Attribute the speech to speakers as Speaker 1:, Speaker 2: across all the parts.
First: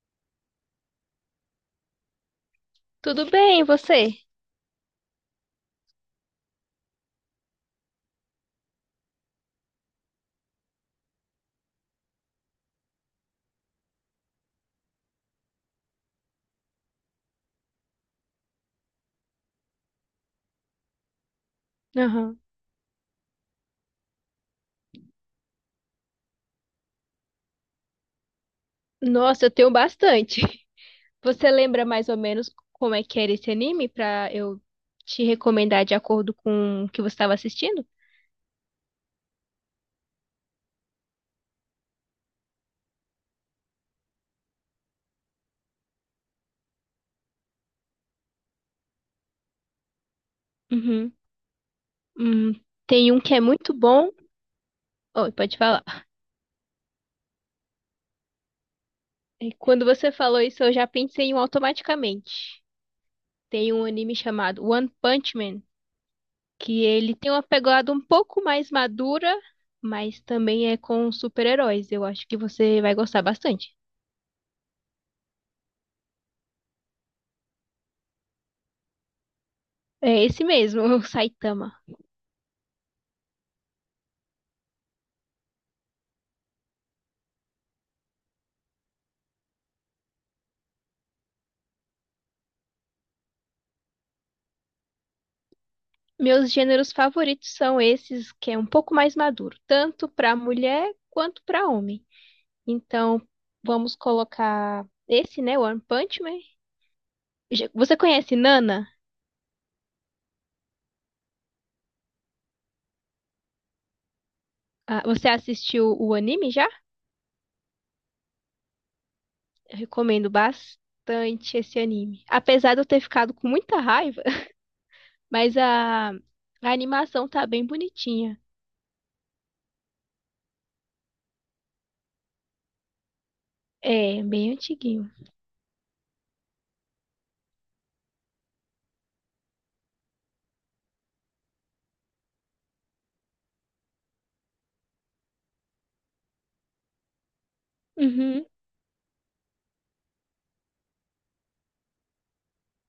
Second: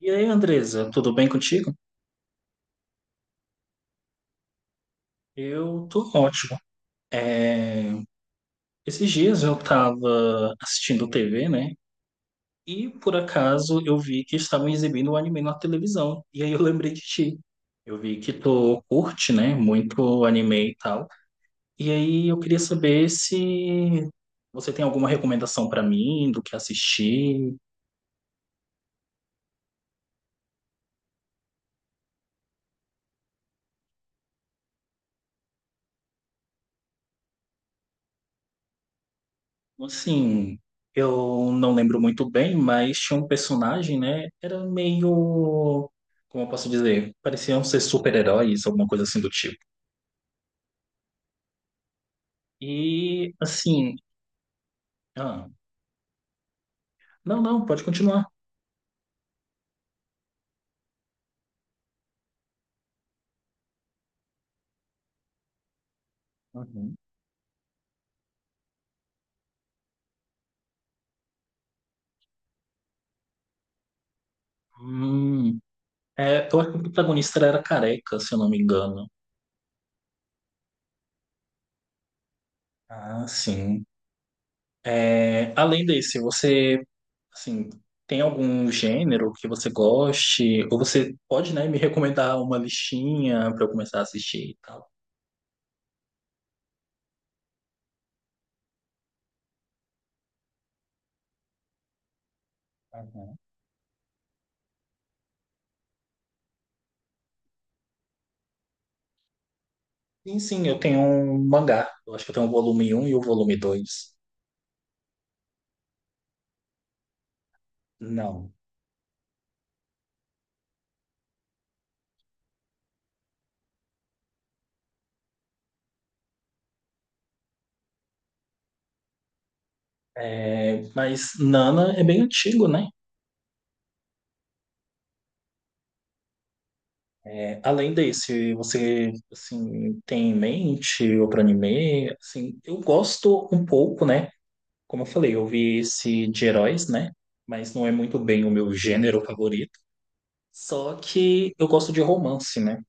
Speaker 1: E aí, Andresa, tudo bem contigo?
Speaker 2: Tudo bem, e você?
Speaker 1: Eu tô ótimo. É, Esses dias eu tava assistindo TV, né? E por acaso eu vi que estavam exibindo o anime na televisão. E aí eu lembrei de ti. Eu vi que tu curte, né? Muito anime e tal. E aí
Speaker 2: Aham.
Speaker 1: eu queria saber se você tem alguma recomendação pra mim do que assistir.
Speaker 2: Nossa, eu tenho bastante. Você lembra mais ou menos como é que era esse anime pra eu te recomendar de acordo com o que você estava assistindo?
Speaker 1: Assim, eu não lembro muito bem, mas tinha um personagem, né? Era meio, como eu posso dizer, pareciam ser super-heróis, alguma coisa assim do tipo.
Speaker 2: Uhum. Hum, tem um que
Speaker 1: E
Speaker 2: é muito
Speaker 1: assim,
Speaker 2: bom. Oi,
Speaker 1: ah,
Speaker 2: pode falar.
Speaker 1: não, não, pode continuar.
Speaker 2: Quando você falou isso, eu já pensei em um automaticamente. Tem um anime chamado One Punch Man, que
Speaker 1: Uhum.
Speaker 2: ele tem uma pegada um pouco mais madura, mas também é com super-heróis. Eu acho que você vai gostar bastante.
Speaker 1: Hum, é, eu acho que o protagonista era careca, se eu não me engano.
Speaker 2: É esse mesmo, o Saitama.
Speaker 1: Ah, sim. É, além desse, você, assim, tem algum gênero que você goste? Ou você pode, né, me recomendar uma listinha para eu começar a assistir e tal?
Speaker 2: Meus gêneros favoritos são esses que é um pouco mais maduro, tanto para mulher quanto para homem. Então, vamos colocar esse, né, One Punch Man. Você conhece Nana?
Speaker 1: Sim, sim, eu tenho um mangá. Eu acho que eu tenho o volume um e o volume dois.
Speaker 2: Ah, você assistiu o anime já?
Speaker 1: Não.
Speaker 2: Eu recomendo bastante esse anime. Apesar de eu ter ficado com muita raiva, mas a animação tá bem bonitinha.
Speaker 1: É, mas Nana é bem antigo, né?
Speaker 2: É, bem antiguinho.
Speaker 1: É, além desse, você assim, tem em mente outro anime? Assim, eu gosto um pouco, né? Como eu falei, eu vi esse de heróis, né? Mas não é muito bem
Speaker 2: Uhum,
Speaker 1: o meu gênero favorito. Só que eu gosto de romance, né?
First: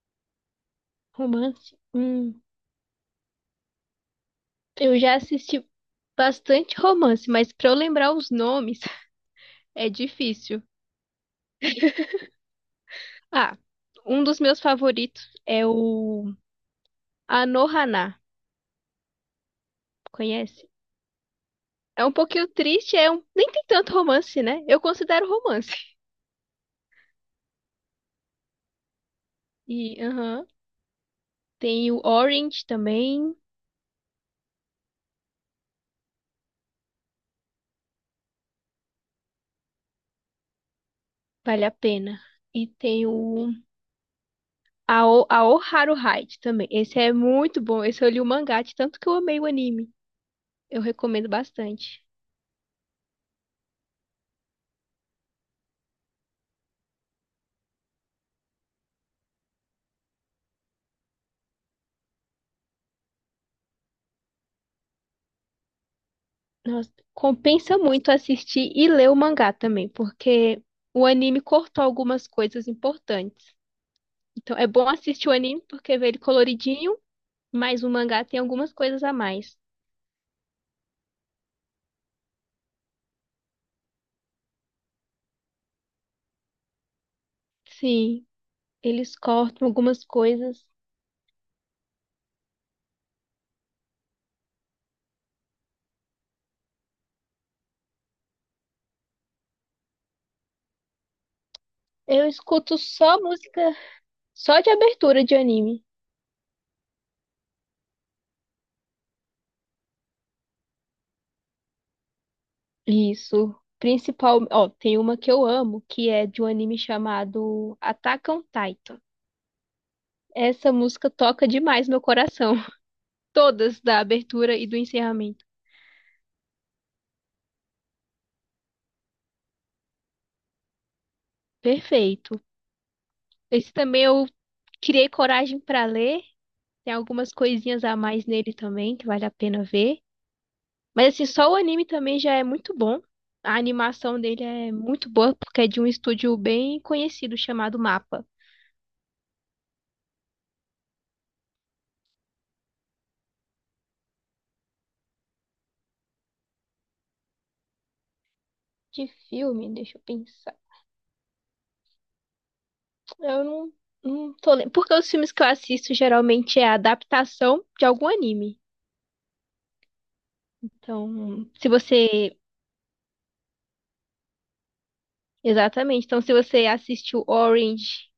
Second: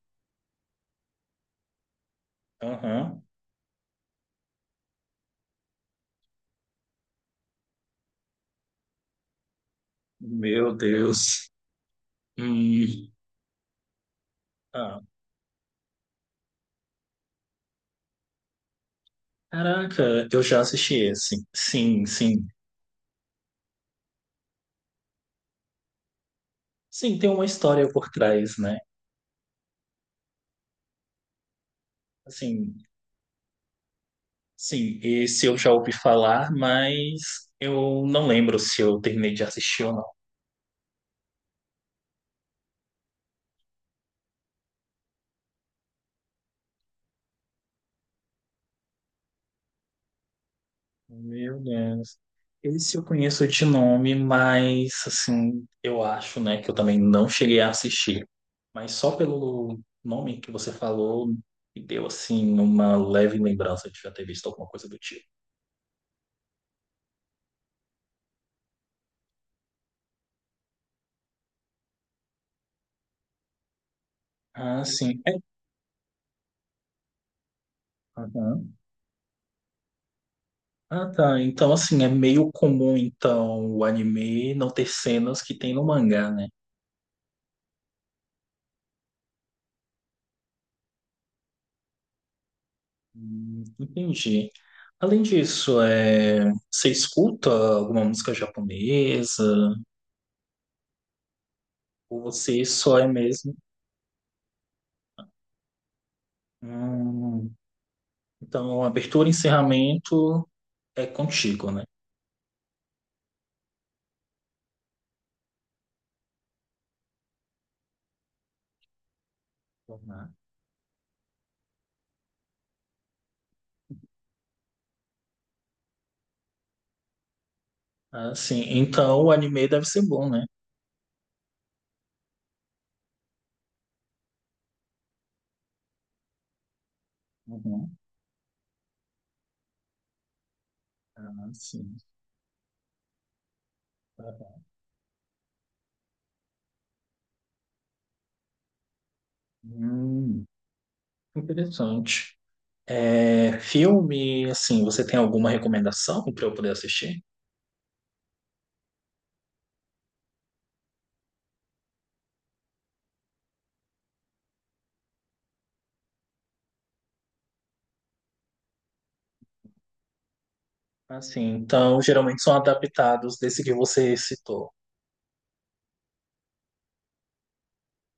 Speaker 2: romance.
Speaker 1: Aham.
Speaker 2: Eu já assisti bastante romance, mas para eu lembrar os nomes é difícil.
Speaker 1: Meu Deus. Hum.
Speaker 2: Ah, um dos meus
Speaker 1: Ah,
Speaker 2: favoritos é o Anohana.
Speaker 1: caraca, eu já
Speaker 2: Conhece?
Speaker 1: assisti esse.
Speaker 2: É
Speaker 1: Sim,
Speaker 2: um
Speaker 1: sim.
Speaker 2: pouquinho triste, é um nem tem tanto romance, né? Eu considero romance.
Speaker 1: Sim, tem uma história por trás, né?
Speaker 2: E aham, tem o Orange
Speaker 1: Assim,
Speaker 2: também,
Speaker 1: sim, esse eu já ouvi falar, mas eu não lembro se eu terminei de assistir ou não.
Speaker 2: vale a pena. E tem o Aoharu Hide também. Esse é muito bom. Esse eu li o mangá, de tanto que eu amei o anime. Eu recomendo
Speaker 1: Meu
Speaker 2: bastante.
Speaker 1: Deus. Esse eu conheço de nome, mas assim, eu acho, né, que eu também não cheguei a assistir. Mas só pelo nome que você falou, me deu assim uma leve lembrança de já ter visto alguma coisa do tipo.
Speaker 2: Nossa, compensa muito assistir e ler o mangá também, porque o anime cortou algumas coisas importantes. Então é
Speaker 1: Ah,
Speaker 2: bom
Speaker 1: sim.
Speaker 2: assistir o
Speaker 1: É.
Speaker 2: anime porque vê ele coloridinho, mas o mangá tem algumas
Speaker 1: Aham.
Speaker 2: coisas a mais.
Speaker 1: Ah, tá. Então, assim, é meio comum, então, o anime não ter cenas que tem no mangá, né?
Speaker 2: Sim, eles cortam algumas coisas.
Speaker 1: Entendi. Além disso, você escuta alguma música japonesa? Ou
Speaker 2: Eu
Speaker 1: você
Speaker 2: escuto
Speaker 1: só é
Speaker 2: só
Speaker 1: mesmo?
Speaker 2: música, só de abertura de anime.
Speaker 1: Hum, Então, abertura e encerramento é contigo, né?
Speaker 2: Isso. Principal, ó, tem uma que eu amo, que é de um anime chamado Attack on Titan.
Speaker 1: Uhum.
Speaker 2: Essa música toca demais meu coração. Todas da abertura e do encerramento.
Speaker 1: Ah, sim. Então, o anime deve ser bom, né?
Speaker 2: Perfeito. Esse também eu criei coragem pra ler. Tem algumas coisinhas a
Speaker 1: Uhum.
Speaker 2: mais nele também que vale a pena ver. Mas assim, só
Speaker 1: Ah,
Speaker 2: o anime
Speaker 1: sim.
Speaker 2: também já é muito bom. A animação dele é muito boa porque é de um estúdio bem conhecido chamado MAPA.
Speaker 1: Hum, interessante. É, filme, assim, você tem alguma recomendação para eu poder assistir?
Speaker 2: De filme, deixa eu pensar. Eu não, tô lembrando. Porque os filmes que eu assisto geralmente é a adaptação de algum anime.
Speaker 1: Assim,
Speaker 2: Então, se
Speaker 1: então,
Speaker 2: você.
Speaker 1: geralmente são adaptados desse que você citou.
Speaker 2: Exatamente. Então, se você assistiu Orange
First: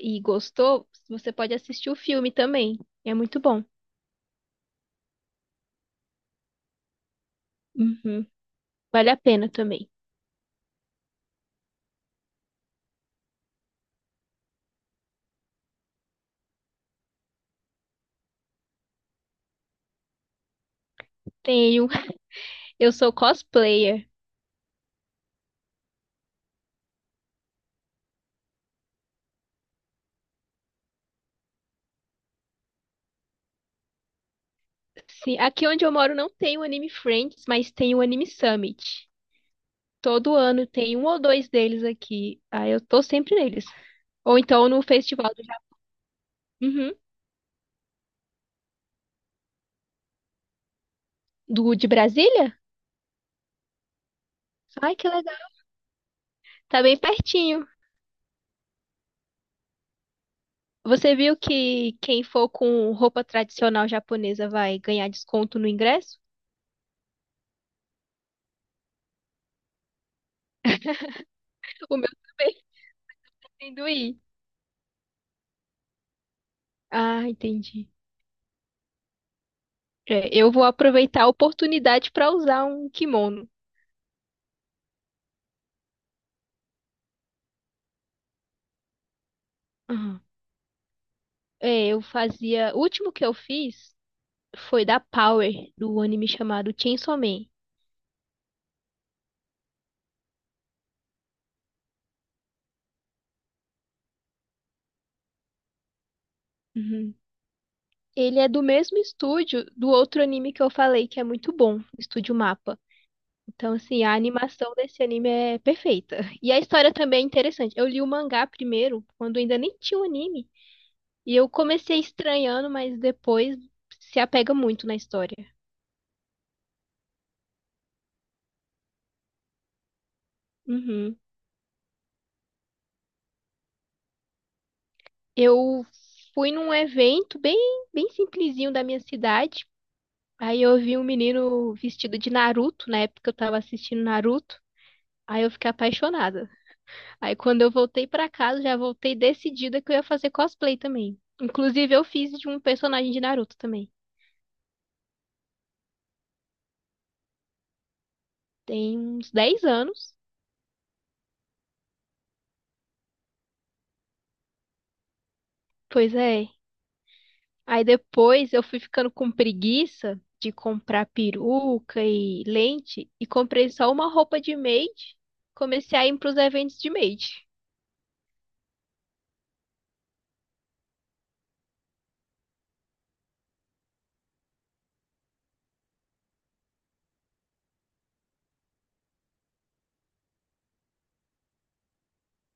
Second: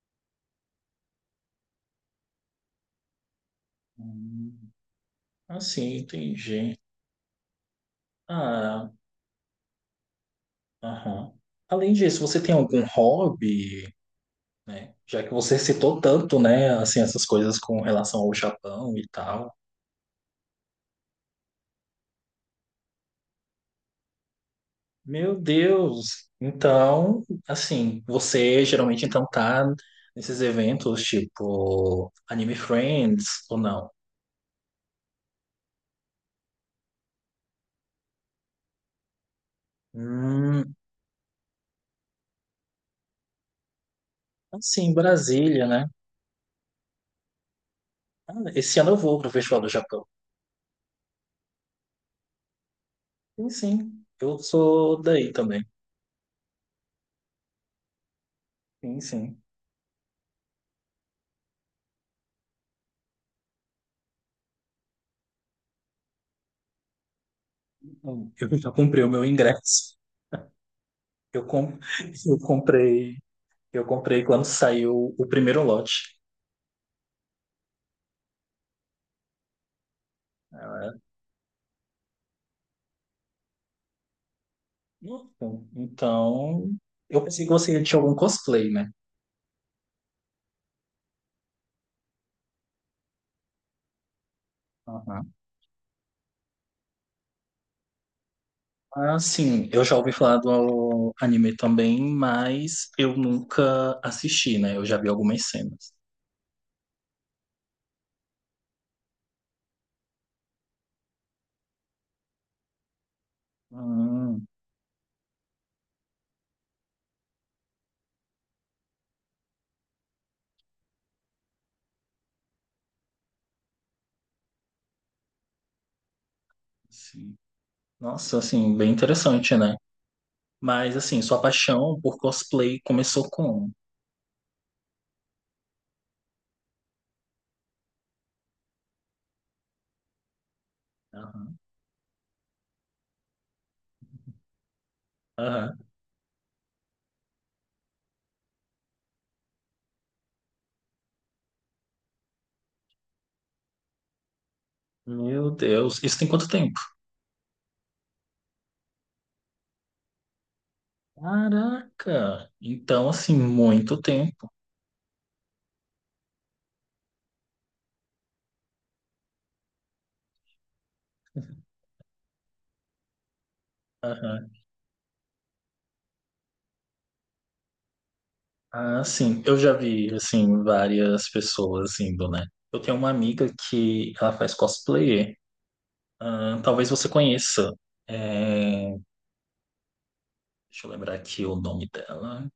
Speaker 2: e gostou, você pode assistir o filme também. É muito bom.
Speaker 1: Hum, assim, entendi.
Speaker 2: Uhum.
Speaker 1: Ah,
Speaker 2: Vale a pena também.
Speaker 1: aham. Além disso, você tem algum hobby, né? Já que você citou tanto, né, assim, essas coisas com relação ao Japão e tal.
Speaker 2: Tenho. Eu sou cosplayer.
Speaker 1: Meu Deus! Então, assim, você geralmente então tá nesses eventos tipo Anime Friends ou não?
Speaker 2: Sim, aqui onde eu moro não tem o Anime Friends, mas tem o Anime Summit. Todo ano
Speaker 1: Hum.
Speaker 2: tem um ou dois deles aqui. Aí eu tô sempre neles. Ou então no
Speaker 1: Assim,
Speaker 2: festival do,
Speaker 1: Brasília, né?
Speaker 2: Uhum.
Speaker 1: Ah, esse ano eu vou para o Festival do Japão.
Speaker 2: do de Brasília?
Speaker 1: Sim, sim. Eu
Speaker 2: Ai,
Speaker 1: sou
Speaker 2: que
Speaker 1: daí
Speaker 2: legal.
Speaker 1: também.
Speaker 2: Tá bem pertinho.
Speaker 1: Sim, sim.
Speaker 2: Você viu que quem for com roupa tradicional japonesa vai ganhar desconto no ingresso?
Speaker 1: Eu já comprei o meu ingresso. Eu, com...
Speaker 2: O meu
Speaker 1: eu
Speaker 2: também,
Speaker 1: comprei, eu
Speaker 2: tendo ir.
Speaker 1: comprei quando saiu o primeiro lote.
Speaker 2: Ah, entendi. É, eu vou
Speaker 1: Ah,
Speaker 2: aproveitar a oportunidade para usar um kimono.
Speaker 1: Então, então, eu pensei que você tinha algum cosplay, né?
Speaker 2: Uhum. É, eu fazia. O último que eu fiz foi da
Speaker 1: Aham.
Speaker 2: Power, do anime chamado Chainsaw Man.
Speaker 1: Ah, sim, eu já ouvi falar do anime também, mas eu nunca assisti, né? Eu já vi algumas cenas.
Speaker 2: Uhum. Ele é do mesmo estúdio do outro anime que eu falei, que é muito bom, Estúdio Mapa. Então, assim, a
Speaker 1: Hum,
Speaker 2: animação desse anime é perfeita. E a história também é interessante. Eu li o mangá primeiro, quando ainda nem tinha o anime. E eu comecei estranhando, mas depois se apega muito na história.
Speaker 1: sim. Nossa, assim, bem interessante, né? Mas
Speaker 2: Uhum.
Speaker 1: assim, sua paixão por cosplay começou como?
Speaker 2: Eu fui num evento bem simplesinho da minha cidade. Aí eu vi um
Speaker 1: Aham,
Speaker 2: menino vestido de Naruto, na época eu tava assistindo Naruto. Aí eu fiquei
Speaker 1: aham.
Speaker 2: apaixonada. Aí quando eu voltei pra casa, já voltei decidida que eu ia fazer cosplay também. Inclusive, eu fiz de um personagem de Naruto também.
Speaker 1: Meu Deus, isso tem quanto tempo?
Speaker 2: Tem uns 10 anos.
Speaker 1: Caraca! Então, assim, muito tempo.
Speaker 2: Pois é. Aí depois eu fui ficando com preguiça de comprar peruca e lente e comprei só uma roupa
Speaker 1: Aham.
Speaker 2: de maid. Comecei a ir pros eventos de maid.
Speaker 1: Ah, sim, eu já vi, assim, várias pessoas indo, né? Eu tenho uma amiga que ela faz cosplay. Ah, talvez você conheça. É, deixa eu lembrar aqui o nome dela.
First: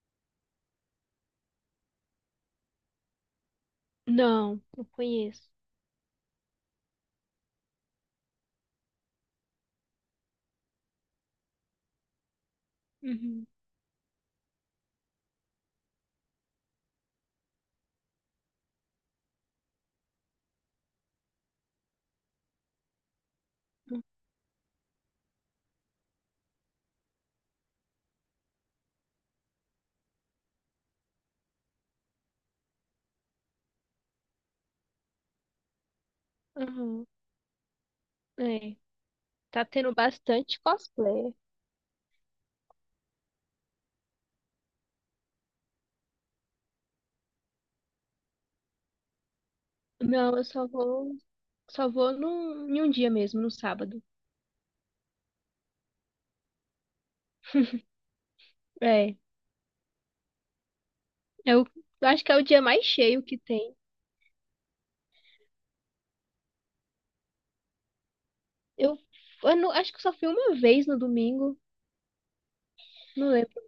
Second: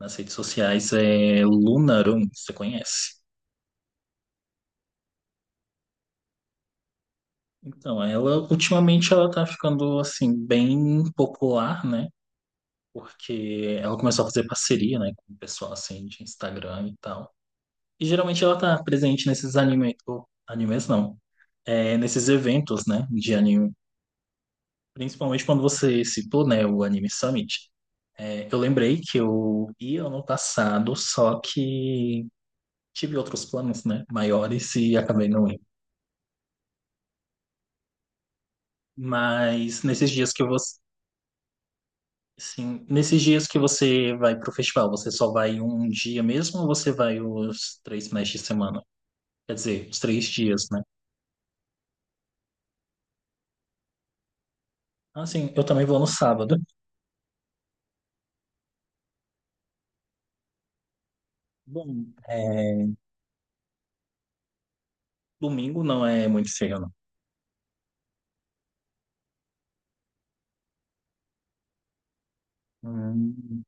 Speaker 1: Nas redes sociais é Lunarum, você conhece?
Speaker 2: Não, não conheço.
Speaker 1: Então, ela ultimamente ela tá ficando assim bem popular, né?
Speaker 2: Uhum.
Speaker 1: Porque ela começou a fazer parceria, né, com o pessoal assim de Instagram e tal. E geralmente ela tá presente nesses anime, ou animes não, é, nesses eventos, né, de anime. Principalmente quando você citou, né, o Anime Summit. É, eu lembrei que eu ia ano passado, só que tive outros planos, né, maiores e acabei não indo.
Speaker 2: Uhum. É. Tá
Speaker 1: Mas
Speaker 2: tendo
Speaker 1: nesses dias que eu vou.
Speaker 2: bastante cosplay.
Speaker 1: Sim. Nesses dias que você vai pro festival, você só vai um dia mesmo ou você vai os três finais de semana? Quer dizer, os três
Speaker 2: Não, eu só
Speaker 1: dias, né?
Speaker 2: vou. Em um dia mesmo, no sábado.
Speaker 1: Ah, sim, eu também vou no sábado.
Speaker 2: É, eu
Speaker 1: Bom,
Speaker 2: acho que é o dia
Speaker 1: é,
Speaker 2: mais cheio que tem.
Speaker 1: domingo não é muito feio, não.
Speaker 2: Eu, eu não- Acho que só fui uma vez no domingo, não lembro.
Speaker 1: Hum,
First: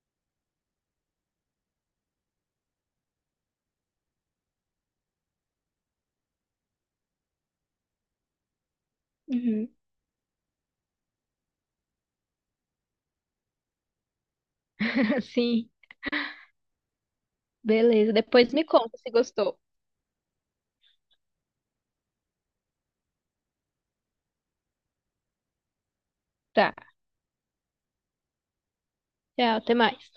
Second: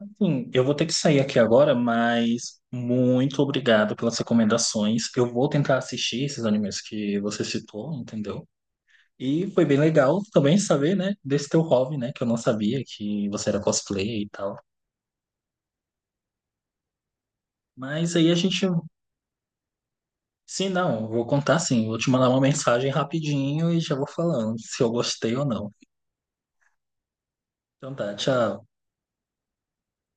Speaker 1: assim, eu vou ter que sair aqui agora, mas muito obrigado pelas recomendações. Eu vou tentar assistir esses animes que você citou, entendeu? E foi
Speaker 2: Uhum.
Speaker 1: bem legal também saber, né, desse teu hobby, né, que eu não sabia que você era cosplay e tal.
Speaker 2: Sim, beleza.
Speaker 1: Mas aí a
Speaker 2: Depois me
Speaker 1: gente.
Speaker 2: conta se gostou.
Speaker 1: Sim, não, vou contar sim. Vou te mandar uma mensagem rapidinho e já vou falando se eu gostei ou não.
Speaker 2: Tá,
Speaker 1: Então tá, tchau.
Speaker 2: tchau, até mais.